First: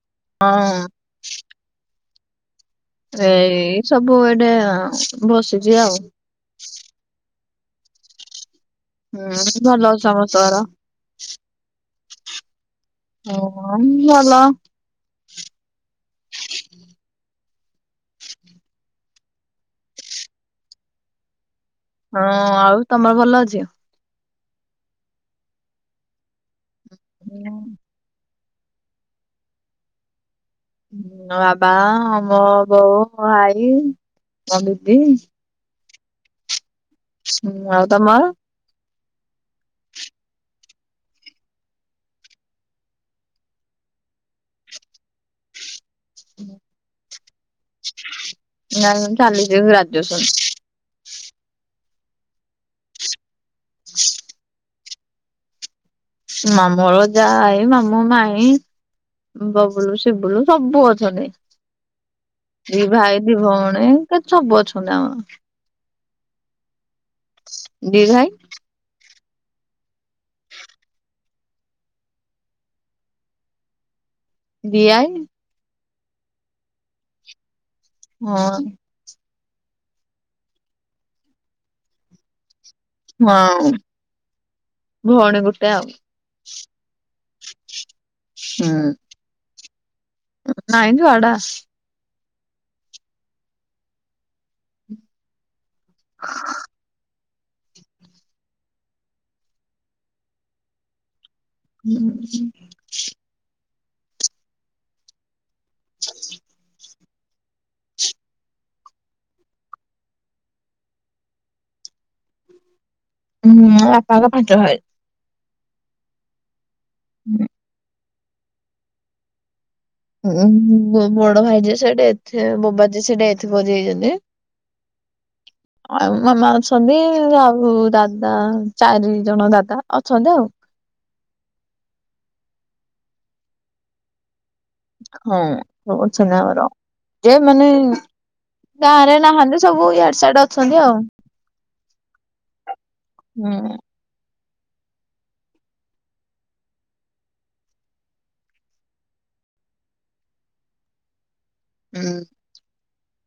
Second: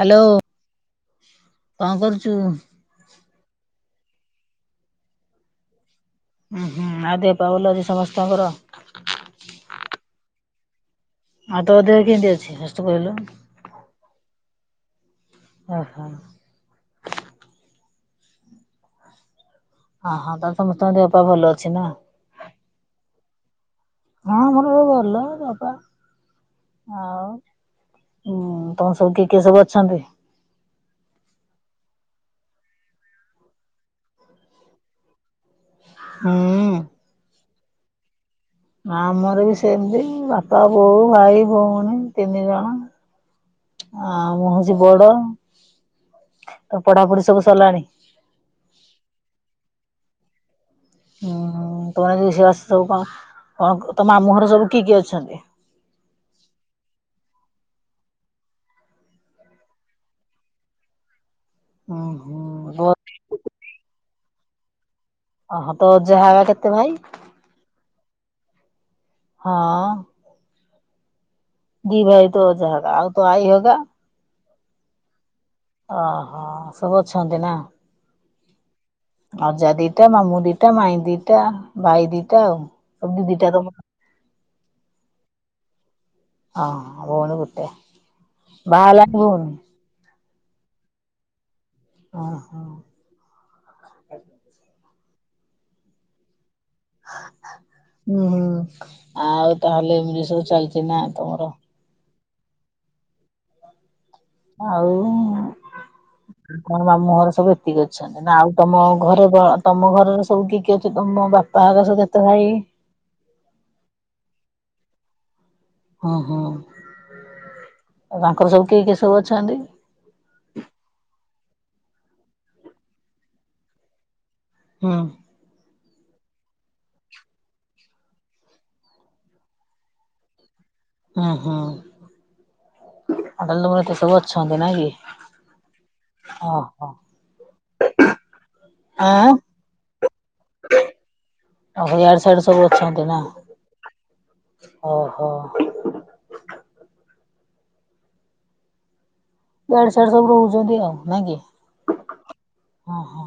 Hello ହଁ କଣ କରୁଛୁ? ଏଇ ସବୁ ଏଟେ ବସିଛି ଆଉ। ହୁଁ ହୁଁ ଆଉ ଦେହ ପାହା ଭଲ ଅଛି ସମସ୍ତଙ୍କର? ହୁଁ ଭଲ ଅଛି ସମସ୍ତଙ୍କର। ଆଉ ତୋ ଦେହ କେମିତି ଅଛି ଫାଷ୍ଟ କହିଲୁ? ହଁ ଭଲ। ଓ ହୋ। ହଁ ହଁ ତାହେଲେ ସମସ୍ତଙ୍କ ଦେହ ପାହା ଭଲ ଅଛି। ନା? ହଁ ଆଉ ତମର ଭଲ ଅଛି? ହଁ ମୋର ଭଲ ଦେହ ପାହା ଆଉ ହୁଁ ତମ ସବୁ କିଏ କିଏ ସବୁ ଅଛନ୍ତି? ବାବା ମୋ ବୋଉ ମୋ ଆଇ ମ ଦିଦି। ହୁଁ। ହୁଁ ଆଉ ତମର? ନା ଆମର ବି ସେମିତି ବାପା ବୋଉ ଭାଇ ଭଉଣୀ ତିନି ଜଣ। ଆ ମୁଁ ହଉଚି ବଡ ତମ ପଢାପଢି ସବୁ ସଲାଣି? ନା ନା ଚାଲିଚି ଏବେ ଗ୍ରାଜୁଏସନ। ଓ ହୋ। ତମର ଆଜି ରୋଷେଇବାସ ସବୁ କଣ କଣ ତମ ମାମୁଁ ଘର ସବୁ କିଏ କିଏ ଅଛନ୍ତି? ମାମୁ ଘର ଯାଏ ମାମୁ ମାଇ। ବବୁଲୁ ଶିବୁଲୁ ସବୁ ଅଛନ୍ତି। ହୁଁ ହୁଁ ତୋ ଦିଇ ଭାଇ ଦିଇ ଭଉଣୀ ସଅବୁ ଅଚ୍ଛନ୍ତି ଆମର। ତ ଯାଳା କେତେ ଭାଇ? ଦିଇ ଭାଇ। ହଁଅ। ଦିଇ ଭାଇ ତ ଯାଗ ଆଉ ତ ଆଇ ହରିକା? ଦିଆଈ। ଓହୋ ସବୁ ଅଛନ୍ତି ନା? ହଁ। ଅଜା ଦିଟା ମାମୁ ଦିଟା ମାଇ ଦିଟା ଭାଇ ଦିଟା ଆଉ। ସବୁ ଦି ଦିଟା ତମ ହଁ ଭଉଣୀ ଗୋଟେ ଆଉ। ହଁ ହଁ ଭଉଣୀ ଗୋଟେ, ବାହାହେଲାଣି ଭଉଣୀ? ନାଇ ଛୁଆ ଟା। ଓ ହୋ। ହୁଁ ହୁଁ ଆଉ ତାହେଲେ ଏମିତି ସବୁ ଚାଲିଚି ନା ତମର? ହୁଁ ହୁଁ। ଆଉ? ତମ ମାମୁଁ ଘର ସବୁ ଏତିକି ଅଛନ୍ତି ନା ଆଉ ତମ ଘରେ ତମ ଘରେ ସବୁ କିଏ କିଏ ଅଛନ୍ତି? ମୋ ବାପାଙ୍କ ହେରିକା କେତେ ଭାଇ? ହୁଁ ବାପାଙ୍କ ପାଞ୍ଚ ଭାଇ। ହଁ ହଁ। ଆଉ ତାଙ୍କର ସବୁ କିଏ କିଏ ସବୁ ଅଛନ୍ତି? ହୁ ବଡ଼ ଭାଇ ଯେ ସେ ଡେଥ ଏ ବୋବାଜ ସେ ଡେଥ କରିଯାଇଛନ୍ତି। ହଁ। ଆଉ ମାମା ଅଛନ୍ତି ଆଉ ଦାଦା ଚାରି ଜଣ ଦାଦା ଅଛନ୍ତି ଆଉ। ହୁଁ ହୁଁ ତାହାଲେ ଏତେ ସବୁ ଅଛ ହଁ ବହୁ ଚିନାବର ଓହୋ ଯେ ମାନେ ଗାଁ ରେ ଆଁ ନାହାନ୍ତି ସବୁ ଇଆଡ ସାଡେ ଅଛନ୍ତି ଆଉ ଓହୋ ଇଆଡେ ସିଆଡେ ସବୁ ଅଛନ୍ତି ନା। ହୁଁ। ଓହୋ। ଦେଢ ସାସ ସବୁ ରୁ ରଉଛନ୍ତି ଆଉ ନାଇଁ କି। ହଁ। ଓହୋ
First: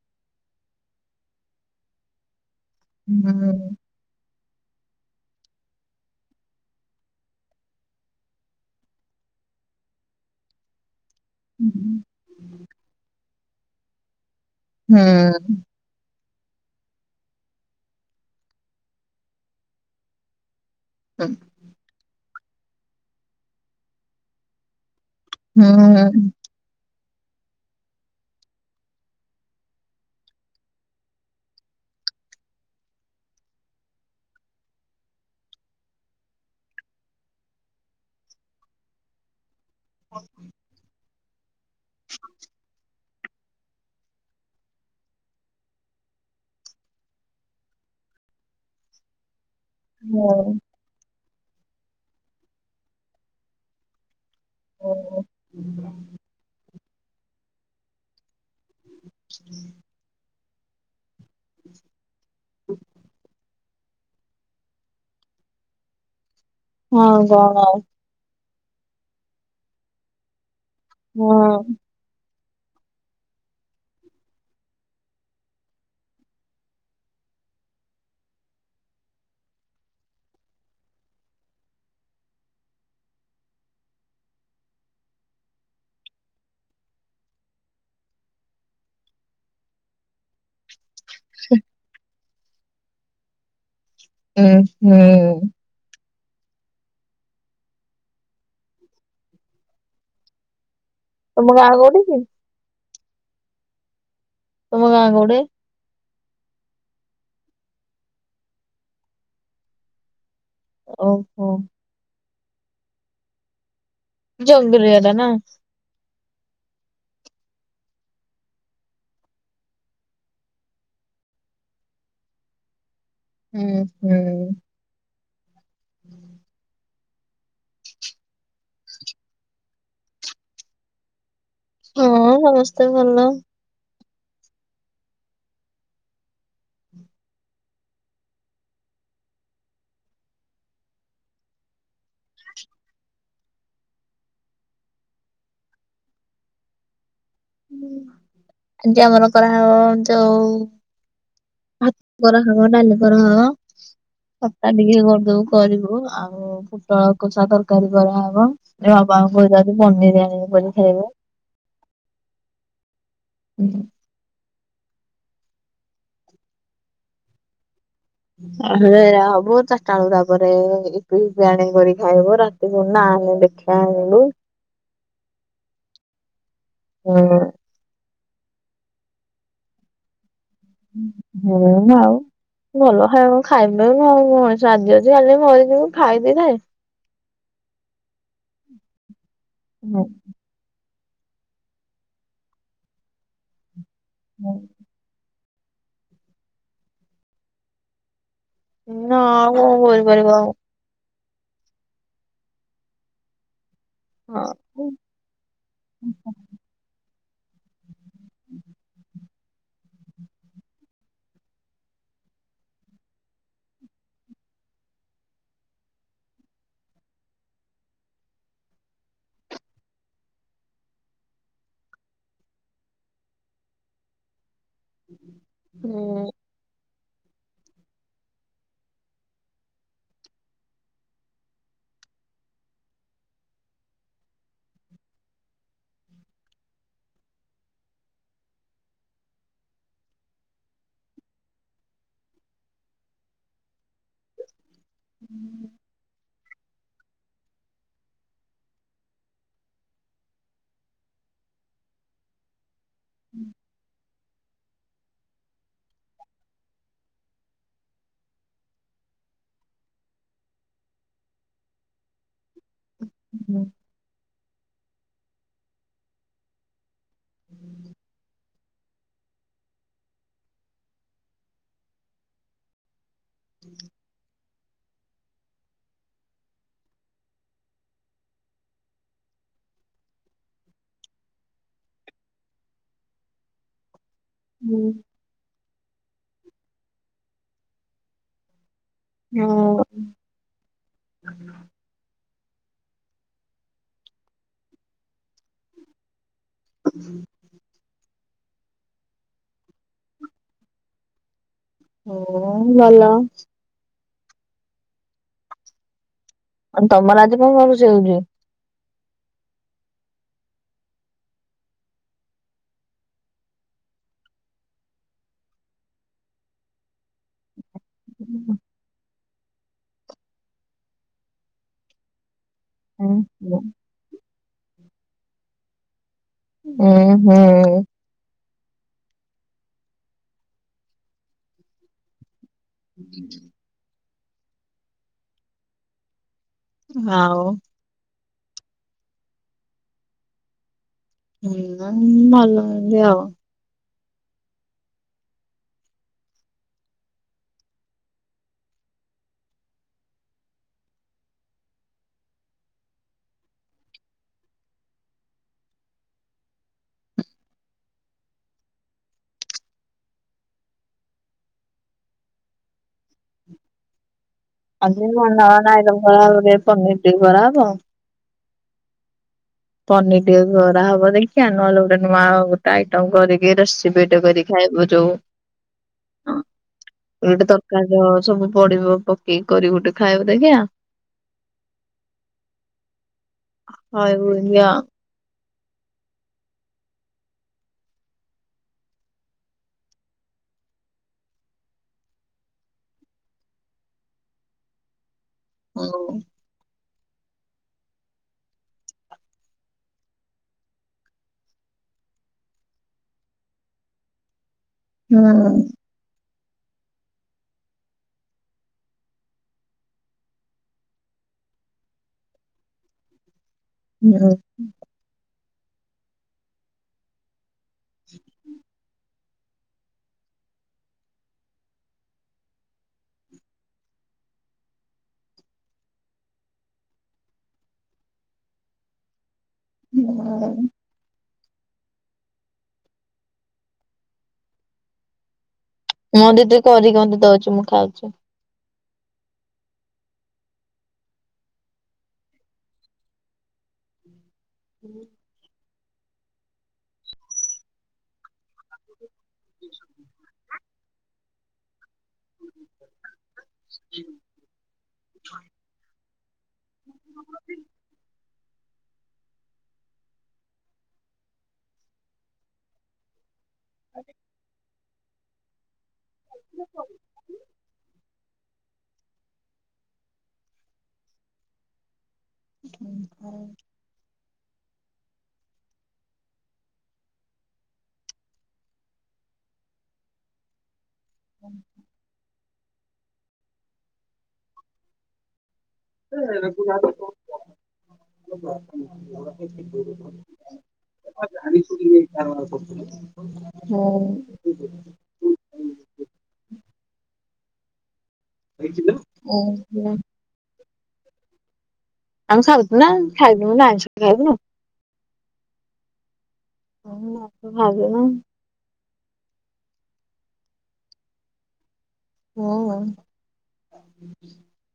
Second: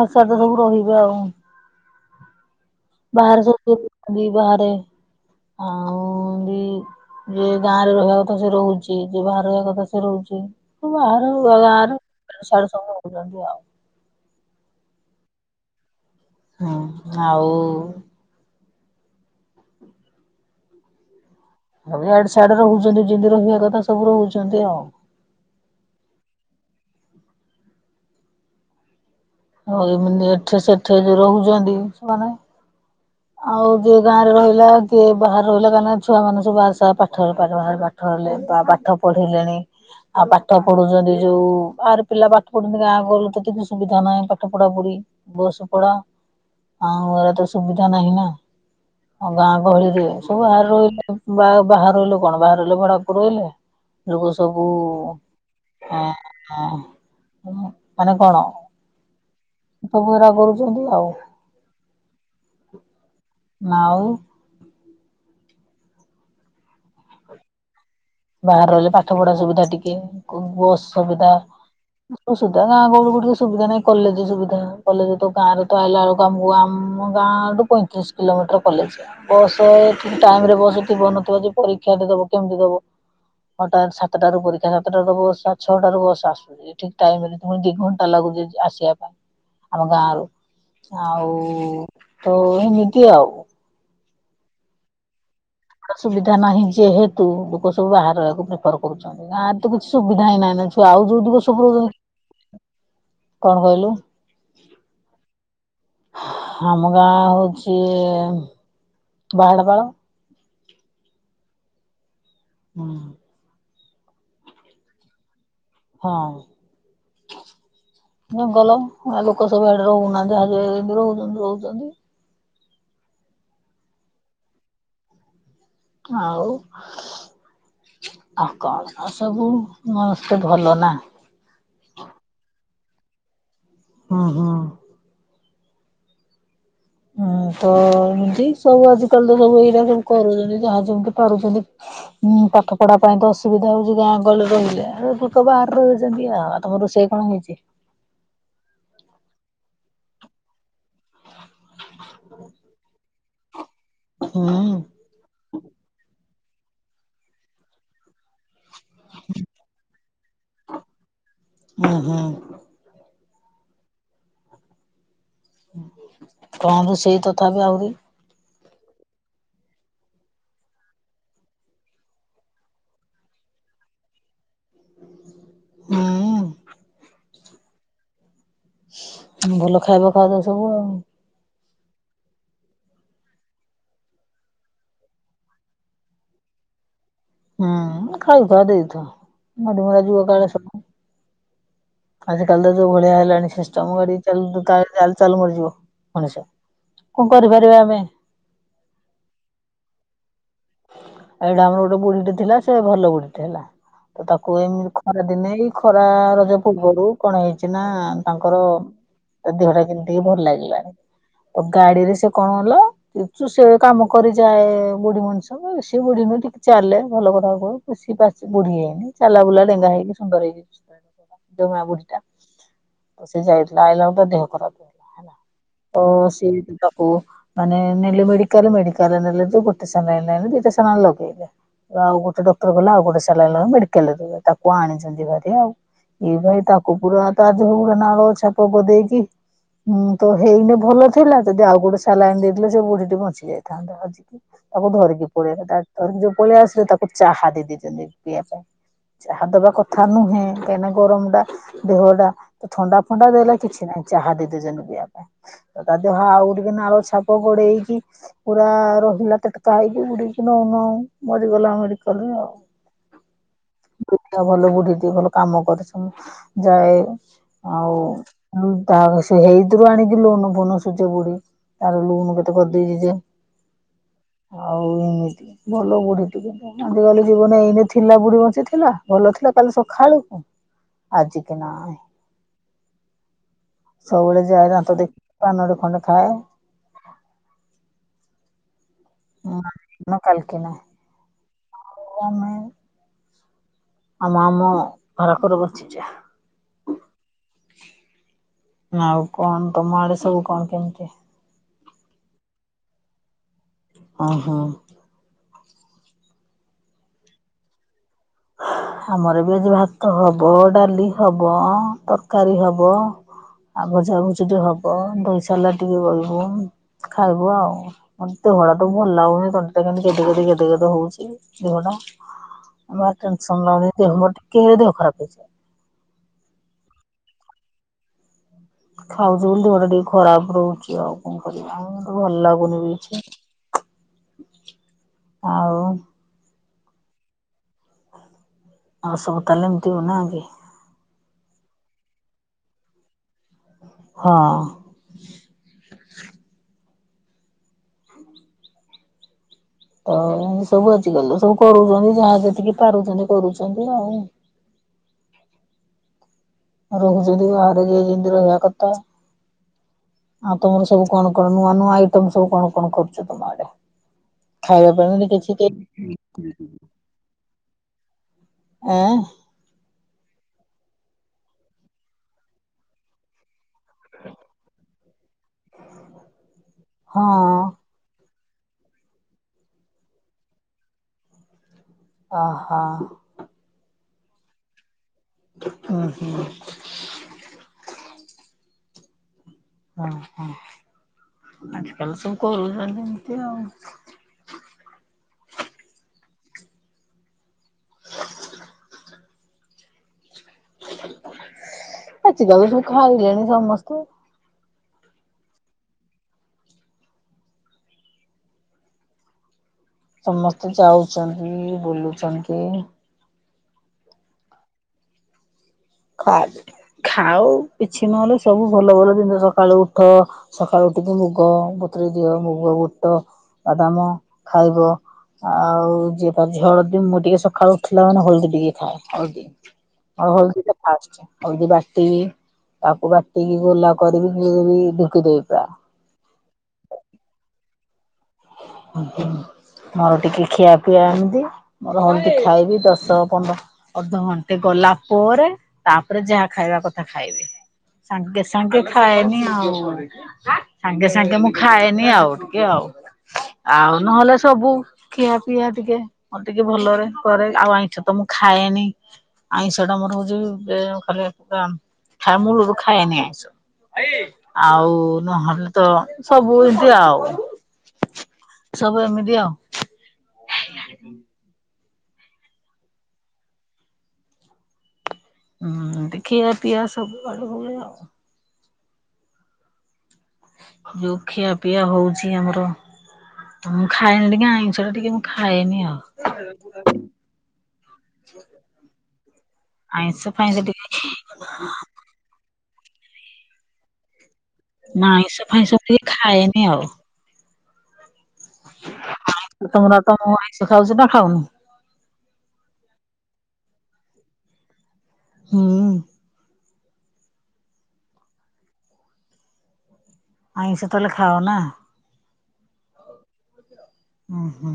ଆ ସେଦ ଦ ସବୁ ରହିବେ ଆଉ। ବାହଘର ସବୁ ହୁଁ ନ୍ତି ବାହାରେ। ଆଉ ଏ ଯ ଗାଁ ରେ ରହିବା କଥା ସେ ରହୁଚି, ଯେ ବାହାରେ ରହିବା କଥା ସେ ରହୁଚି ବାହାଘର [unintelligible] ସାଡେ ସବୁ ରହୁଛନ୍ତି ଆଉ। ହୁଁ। ହୁ ଆଉ। ହୁଁ। ଏଅଡେ ସେଆଡ଼େ ରେ ରହୁଛନ୍ତି ଯେମିତି ରହିବା କଥା ସବୁ ର ରହୁଚନ୍ତି ଆଉ। ହୁଁ ହୁଁ। ଆଉ ଏମିତି ଏଠି ସେଠି ଯୋଉ ରହୁଛନ୍ତି ସେମାନେ । ଆଉ ଯିଏ ଗାଁ ରେ ରହିଲା କିିଏ ବାହାରେ ରହିଲା କାହିଁକି ଛୁଆ ମାନ ସବୁ ବାହା ସହା ପାଠ ରେ ବାହ ପାଠରେ । କଲେ ତ ପାଠ ପଢିଲେଣି ଆଉ ପାଠ ପଢୁଛନ୍ତି ଯୋଉ ଆରେ ପିଲା ପାଠ ପଢୁଛନ୍ତି ଗାଁ । ରୁ ତ କିଛି ସୁବିଧା ନାହିଁ ପାଠ ପଢା ପଢି ବସ ପଢା ଆଉ ଏ ରା ତ ସୁବିଧା । ନାହିଁ ନା ଆଉ ଗାଁ ଗହଳି ରେ ସବୁ ବହରେ ରହିଲେ। ବାହା ବାହାରେ ରହିଲ କଣ ବାହାର ରହିଲ ଭଡାକୁ ରହିଲେ । ସବୁ ହଁ ମାନେ କଣ । ସବୁଗୁରା କରୁଛନ୍ତି ଆଉ । [unintelligible] ନା ଆଉ । ହଁ ଉ କଣ ଆଉ । ବାହାରେ ରହିଲେ ପାଠ ପଢା ସୁବିଧା ଟିକେ ବସ୍ ହଁ ସୁବିଧା । ତ ସେଟା ଗାଁ ଗହଳି ରେ ବି ଟିକେ ସୁବିଧା ନାଇଁ କଲେଜ ସୁବଧା କଲେଜ ତ ଗାଁରେ ତ ଆଇଲା ବେଳକୁ ଆମକୁ ଆମ ଗାଁ । ଠୁ ପଇଁତିରିଶ କିଲୋମିଟର କଲେଜ ବସ୍ ଠିକ୍ ଟାଇମ ରେ ବସ୍ ଥିବ ନଥିବା ଯଦି ପରୀକ୍ଷା ଟେ ଦବୁ । କେମିତି ଦବୁ । ଛଟା ସାତଟା ରୁ ପରୀକ୍ଷା ସାତଟାରୁ ତ ବସ୍ ଛଅଟାରୁ ବସ୍ ଆସୁଛି ଇଏ ଠିକ୍ ଟାଇମ ରେ ତ ପୁଣି ଦି ଘଣ୍ଟା ଲାଗୁଛି। ଆସିବା ପାଇଁ ଆମ ଗାଁ ରୁ । ଆଉ ତୋ ଏମିତି ଆଉ । ଉଁ ହୁଁ । ସୁବିଧା ନାହିଁ ଯେହେତୁ ଲୋକ ସବୁ ବାହାର ରହିବାକୁ ପ୍ରିଫର କରୁଛନ୍ତି ଗାଁରେ ତ କିଛି ସୁବିଧା ହିଁ ନାହିଁ । ସେ ଆଉ ଯୋଉ ତିକ ତମ ସୁବୁ ଗାଁ ରଇ କୋଉଠି କି କଣ କହିଲୁ । ତମ ଗାଁ କୋଉଠେ ଆମ ଗାଁ ହଉଚି ବାହାଡ ପାଳ । ଓହୋ । ହଁ । ଜଙ୍ଗଲିଆ ଟା ନା। ହଁ । ଜଙ୍ଗଲ ଲୋକ ସବୁ ଆଡେ ରହୁ ନାହାନ୍ତି ଆଉ ଯିଏ ଯେମତି ରହୁଛନ୍ତି ରହିଛନ୍ତି। ହୁଁ ହୁଁ । ଆଉ । ଆଉ କଣ ସବୁ ସମସ୍ତେ ଭଲ ନା । ହଁ ସମସ୍ତେ ଭଲ । ହଁ ହଁ । ଉଁ । ତ ଇଁତି ସବୁ ଆଜିକାଲି ତ ସବୁ ଏଇରା ସବୁ କରୁଛନ୍ତି ଯାହା ଯେମିତି ପାରୁଛନ୍ତି। ପାଠ ପଢା ପାଇଁ ତ ଅସୁବିଧା ହଉଛି ଗାଁ ଗହଳି ରେ ରହିଲେ ଲୋକ ବାହା ରେ ରହୁଛନ୍ତି ଆଉ ତମ ରୋଷେଇ । ଆଜି ଆମର କରା ହବ ଯୋଉ । ଭାତ କରା ହବ ଡାଲି କରା ହବ ହୁଁ ଖଟା ଟିକେ କରିଦବୁ କରିବୁ ଆଉ । ଓ ଫୁଟଳ ଆଳୁ କଷା ତରକାରୀ କରାହବ ଯେ ବାପା ଙ୍କୁ କହି ଚି ଆଜୀ ପନିରି ଆ ଣିବେ କରିକି ଖାଇବୁ । ଉଁ ହୁଁ । [unintelligible] କଣ ରୋଷେଇ ତଥାବି ଆହୁରି । ଏୟା ହବ ଚାରିଟା ବେଳକୁ ତା ପରେ ଇଫି ପିଫି ଆଣି କରି ଖାଇବୁ ରାତି କୁ ନାନେ । ଦେଖିଆ ଆଣିବୁ । ହୁଁ । ହୁଁ । ଭଲ ଖାଇବା ଖାଉଚ ସବୁ । ହୁଁ ଆଉ । ଭଲ ଖାଇବା କଣ ଖାଇବୁ ପିଇବୁ ଆଉ ମଣିଷ ଆଜି ଅଛି କାଲି ମରି ଯିବୁ ଖାଇ ଦେଇ ଥାଏ । ହୁଁ, ଖାଇ ଖୁଆ ଦେଇଥାଅ ମରିମୁରା ଯିବ କାଳେ ସ ଆଜି କାଲି ଯୋଉ ଭଳିଆ ହେଲାଣି ସିଷ୍ଟମ୍ ଗାଡି ହୁଁ ଚାଲ ଚା ଚାଲୁ ମରି ମଣିଷ କଣ କରିପାରିବା ଆମେ? ନା, ଆଉ କଣ କରିପାରିବା ଆଉ ଏଇଟା ଆମର ଗୋଟେ ବୁଢୀଟେ ଥିଲା, ସେ ଭଲ ବୁଢୀଟେ ହେଲା। ତ ହଁ ତାକୁ ଏମିତି ଖରା ଦିନେ ଏଇ ଖରା ରଜ ପୂର୍ବରୁ କଣ ହେଇଛି ନା ତାଙ୍କର ତା ଦେହଟା କେମିତି ଭଲ ଲାଗିଲାଣି ଗାଡିରେ ସେ କଣ ହେଲା? ସେ କାମ କରିଯାଏ ବୁଢୀ ମଣିଷ ସବୁ ସେ ବୁଢୀ ଟିକେ ଚାଲେ ଭଲ କଥା କୁହ ବ ବୁଢୀ ହେଇନି ଚାଲା ବୁଲା ଢେଙ୍ଗା ହେଇକି ସୁନ୍ଦର ହେଇଛି। ତୋ ମା ବୁଢୀ ଟା ସେ ଯାଇଥିଲା ଆଇଲା ବେଳେ ଦେହ ଖରାପ ହେଇଗଲା ହେଲା [unintelligible] ଓ ହୁଁ। ସିଏ ପାକୁ ମାନେ ନେଲେ ମେଡିକାଲ ମେଡିକାଲ ନେଲେ ତୁ ଗୋଟେ ସାନିଇଳ ଦଟେ ସାଲାଇନ ଲୋଗେଇଲେ [unintelligible] ଆଉ ଗୋଟେ ଡକ୍ଟର ଗଲେ ଆଉ ଗୋଟେ ସାଲାଇନ୍ [unintelligible] ମେଡିକାଲ ରେ ତାକୁ ଆଣିଛନ୍ତି ଭାରି ଆଉ ଏଇ ଭାଇ ତାକୁ ପୁରା ତ ଆ ପୁରା ନାଳ ଛାପକୁ ଦେଇକି [unintelligible] ହୁଁ ତ ହେଇନେ ଭଲ ଥିଲା ଯଦି ଆଉ ଗୋଟେ ସାଲାଇନ୍ ଦେଇଥିଲେ ସେ ବୁଢୀଟି ବଞ୍ଚି ଯାଇଥାନ୍ତା ଆଜିକି [unintelligible] ତାକୁ [unintelligible] ପର ଯଉ [unintelligible] ପଳେଇ ଆସିଲା ତାକୁ ଚାହା ଦେଇ ଦେଇଛନ୍ତି ପିଇବା ପାଇଁ ଚାହା ଦେବା କଥା ନୁହେଁ କାହିଁକିନା ଗରମଟା ଦେହଟା ଥଣ୍ଡା ଫଣ୍ଡା ଦେଲେ କିଛି ନାହିଁ। ଚାହା ଦେଇ ଦେଇଛନ୍ତି ପିଇବା ପାଇଁ ତା ଦେହ ଆଉ ଟିକେ ନାଳ ଛାପ ଗୋଡେଇକି ପୁରା [unintelligible] ହେନା ଟଟକାଇ [unintelligible] ବୁଡିକି ନଉନ ମରି ଗଲା ମେଡିକାଲରେ ଆଉ ବୁଢ଼ୀ ଟା ଭଲ ବୁଢ଼ୀ ଟା ଭଲ କାମ କରିଛ। ଯାଏ ଆଉ [unintelligible] ହେଇଥିରୁ ଆଣିକି ଲୋନ ଫୁନ ସୁଚ ବୁଢୀ ତାର ଲୁନ କେତେ କରିଦେଇଛି ଯେ ହୁ [inaudible] ଆଉ ତି ଭଲ ବୁଢୀ ଟିକେ ଆଜିକାଲି ଜୀବନ ଏଇନେ ଥିଲା ବୁଢୀ ବଞ୍ଚି ଥିଲା ଭଲ ଥିଲା କାଲି ସକାଳେ ଆଜି କେ ନ [unintelligible] ସବୁବେଳେ ହୁଁ ଯାଏନା ତ ଦେଖ ପାନରୁ ଖଣ୍ଡେ ଖାଏ। ହଁ ମ [unintelligible] କାଲିକିନମେ [unintelligible] ଆମ ଆମ [unintelligible] ଘରକରେ ବସିଛ [unintelligible] ହ [unintelligible] ଆଉ କଣ ତମ ଆଡେ ସବୁ କଣ କେମିତି? ହ ଭଲ। ହ ହୋ। ଆ ତମର ଆଜି କଣ [unintelligible] କଣୁଷ ହେଉଛି? ହଁ। ଆମର ଏବେ ଆଜି ଭାତ ହବ ଡାଲି ହବ ତରକାରୀ ହବ ଆ ଭଜା ଭଜୀ ଟେ ହବ ଦହି ସାଲାଡ଼ ଟିକେ ବହିବୁ ଖାଇବୁ ଆଉ [unintelligible] ମତ [unintelligible] ଦଡା ତୁ ଭଲ ଲାଗଉନି ତଣ୍ଡି ଟା କେମିତି କେତେ କେତେ କେତେ କେତେ ହଉଛି ଯିବନ [unintelligible] ଦି ଟା ଆମ ଉଁ ଟେସନ [unintelligible] ଲାଗର ଟିକେ ଦେହ ଖରାପ ହୋଇଯାଏ ହୁଁ ହୁଁ। ଖାଉଛି ବୋଲି ଦେହ ଟା ଟିକେ ଖରାପ ରହୁଛି ଆଉ କଣ କରିବା [unintelligible] ଭଲ ଲାଗୁ [unintelligible] ବନ ରଛି ଆଉ [unintelligible] ଆଉ । ଆଉ ସବୁ ତାଲେ [unintelligible] ଏମତିଉନା କି ହୁଁ [unintelligible] ନଲ ଲ ଆବ [unintelligible] ହଁ। ତ ଏତି ସବୁ ଆଜିକାଲ ସବୁ କରୁଛନ୍ତି ଯାହା ଯେତିକି ପାରୁଛନ୍ତି କରୁଛନ୍ତି ଆଉ [inaudible] ରୋଗ ଯଦି ବାହାରେ [unintelligible] ଇଏ ଏମିତି ରହିବା କଥା ଆଉ ତମର ସବୁ କଣ କଣ ନୂଆ ନୂଆ ଆଇଟମ୍ ସବୁ କଣ କଣ କରୁଛୁ ତମଆଡେ। ଖାଇବା ଆଜି ମନ ପାଇଁକିଛିଦେ ଆଇଟମ କରାହବ ଇନି ପନିର ଟିକେ କରାହବ। ଆଁ। ପନିର ଟିକେ ଖରା ହବ ଦେଖିବା ନହେଲେ ଗୋଟେ ନୂଆ ଗୋଟେ ଆଇଟମ କରିକି ଭିଡୁଅ କରିକି ଖାଇବୁ ଯୋଉ ହଁ ଗୋଟେ ତରକାରୀ ସବୁ ପଡିବ ପକେଇକି କରି ଗୋଟେ ଖାଇବୁ ଦେଖିଆ। ଅ ହ। ଖାଇବୁ ୟ ଅ। ହୁଁ ହୁଁ। ହଁ ହ। ଆଜି କାଲି ସବୁ କରୁଛନ୍ତି ଏମିତି ଆଉ। ଆଉ। ଆଛିିକାଲିସବୁ ଖାଇିଲେଣି ସମସ୍ତେ। ହୁଁ। ସମସ୍ତେ ଯାଉଛନ୍ତି ବୁଲୁଛନ୍ତି। ହୁଁ। ଖ ଖାଉ କିଛି ନହେଲେ ସବୁ ଭଲ ଭଲ ଜିନିଷ ସକାଳୁ ଉଠ ସକାଳୁ ଉଠିକି ମୁଗ ବତରେ ଦିଅ ମୁଗ ବୁଟ ବାଦାମ ଖାଇବ ଆଉ ଯିଏ ତ ହଳଦୀ ମୁଁ ଟିକେ ସକାଳୁ ଉଠିଲା ମାନେ ହଳଦୀ ଟିକେ ଖାଏ ହଳଦୀ [unintelligible] ଆଛା ହଲଦି ବାଟି କି ତାକୁ ବାଟିକି ଗୋଲା କରିକି ବି ଡୋକି ଦେବି ପୁରା। ମୋ ଦିଦି କରିକି ମତେ ଦଉଛିୁ ମୁଁ ଖାଉଛି। ହ ହୁଁ। ଆଉ ଟିକେ ଖିଆ ପିଆ ଏମତି ମୋର ହଉମତି ଅଧଘଣ୍ଟା ଖାଇବି ଦଶ ପନ୍ଦର ଅଧଘଣ୍ଟା ସେ ଗଲା ପରେ ତାପରେ ଯାହା ଖାଇବା କଥା ଖାଇବି। ସାଙ୍ଗେ ସାଙ୍ଗେ ଖାଏନି ଆଉ ସାଙ୍ଗେ ସାଙ୍ଗେ ମୁଁ ଖାଏନି ଆଉ ଟିକେ ଆଉ। ଆଉ ନହେଲେ ସବୁ ଖିଆ ପିଆ ଟିକେ ମୁଁ ଟିକେ ଭଲରେ କରେ ଆଉ ଆଇଁସ ତ ମୁଁ ଖାଏନି। ଆଇଁଷ ଟା ମୋର ହଉଛି ଖା ଖ ମୂଳରୁ ଖାଏନି ଆଇଁଷ। ଆଉ ନହେଲେ ତ ସବୁ ଏମିତି ଆଉ। ସବୁ ଏମିତି ଆଉ। ହୁଁ ଫରେ। ହୁଁ ଖିଆ ପିଆ ସବୁ ଆଡୁ ହୁଏ ଆଉ। ଯୋଉ ଖିଆ ପିଆ ହଉଛି ଆମର ମୁଁ ଖାଇନି ଟିକେ ଆଇଁଷ ଟା ଟିକେ ମୁଁ ଖାଇ ଖାଏ ଇନିି ଆଉ। ଯାଣି ଆଇଁଷ ଶୁଣି ଫାଇଁଷ ଟିକେ କିଖାଉ ନାହାନ୍ତି। ହୁଁ। ମୁଁ ଆଇଁସ ଫାଇଁସ ଟିକେ ଖାଏନି ଆଉ। ହେଇଚି ନା କୋଉ ଭଲି ସେ ଖାଉଚି ନା ଖାଉନି? ଆମେ ଖାଚୁନା ଖାଇବୁ ବୋଲି ଆଇସ ଟିକେ ଖାଇବୁନୁ। ହୁଁ। ମୁଁ ମାଛଅ ଖାଉଛି ନା। ଆଇଁସ ତାହେଲେ ଖାାଅ ନା? ହୁଁ। ହଁ ହୁଁ।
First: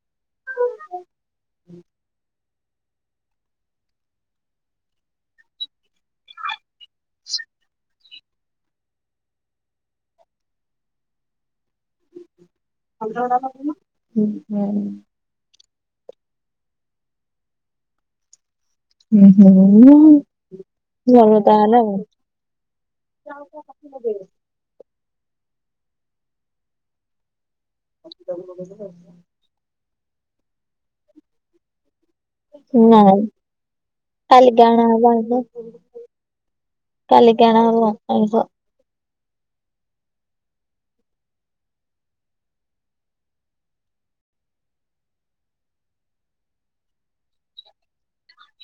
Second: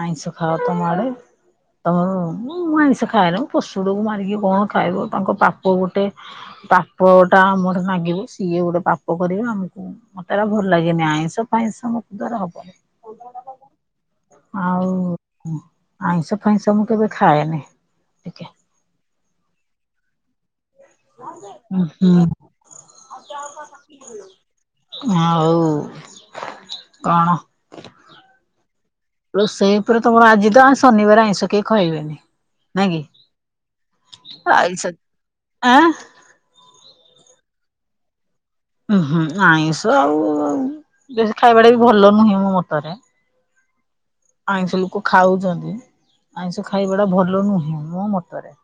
ଆଇଁଷୁ ଖାଅ ତମ ଆଡେ ତମର ଆଇଷ ଖାଏନି ପଶୁଗୁଡ଼ିକୁ ମାରିକି କଣ ଖାଇବ ତାଙ୍କ ପାପ ଗୋଟେ ପାପ ଟା ଆମଠି ମାଗିବୁ ସିଏ ଗୋଟେ ପାପ କରିବେ ଆମକୁ ମତେ ହେରା ଭଲ ଲାଗେନି ଆଇଁଷ ଫାଇଁଷ ମୋ ଦ୍ଵାରା [unintelligible] ହବନି। କରୁନ ଉହୁଁ। ମୁଁ ଆଇଁଷ ଫାଇଁଷ ମୁଁ କେବେ ଖାଏନି ଟିକେ ଉଁ ହୁଁଉଁ। ଭଲ ତାହେଲେ ଉଁ ଆଉ। ହୁଁ ହଁ ହୋଉ କଣ? ହସ୍ପିଟାଲରେ ପକେଇ ଦେଲେ। ରୋଷେଇ ଉପରେ ତମର ଆଜି ତ ଆ ଶନିବାର ଆଇଁଷ କେହି ଖାଇବେନି। ନାଇଁ ଆଇଁଷ କାଲିଗାଣା ଆଁ [unintelligible] କାଲି କେଣା ହବ ଆଇଁଷ? ଉଁହୁଁ ଆଇଁଷ ଆଉ ବେଶି ଖାଇବା ଟା ବି ଭଲ ନୁହେଁ ମୋ ମତରେ। ଆଇଁଷ ଲୋକ ଖାଉଚନ୍ତି ଆଇଁଷ ଖାଇବା ଟା ଭଲ ନୁହେଁ ମୋ ମତରେ।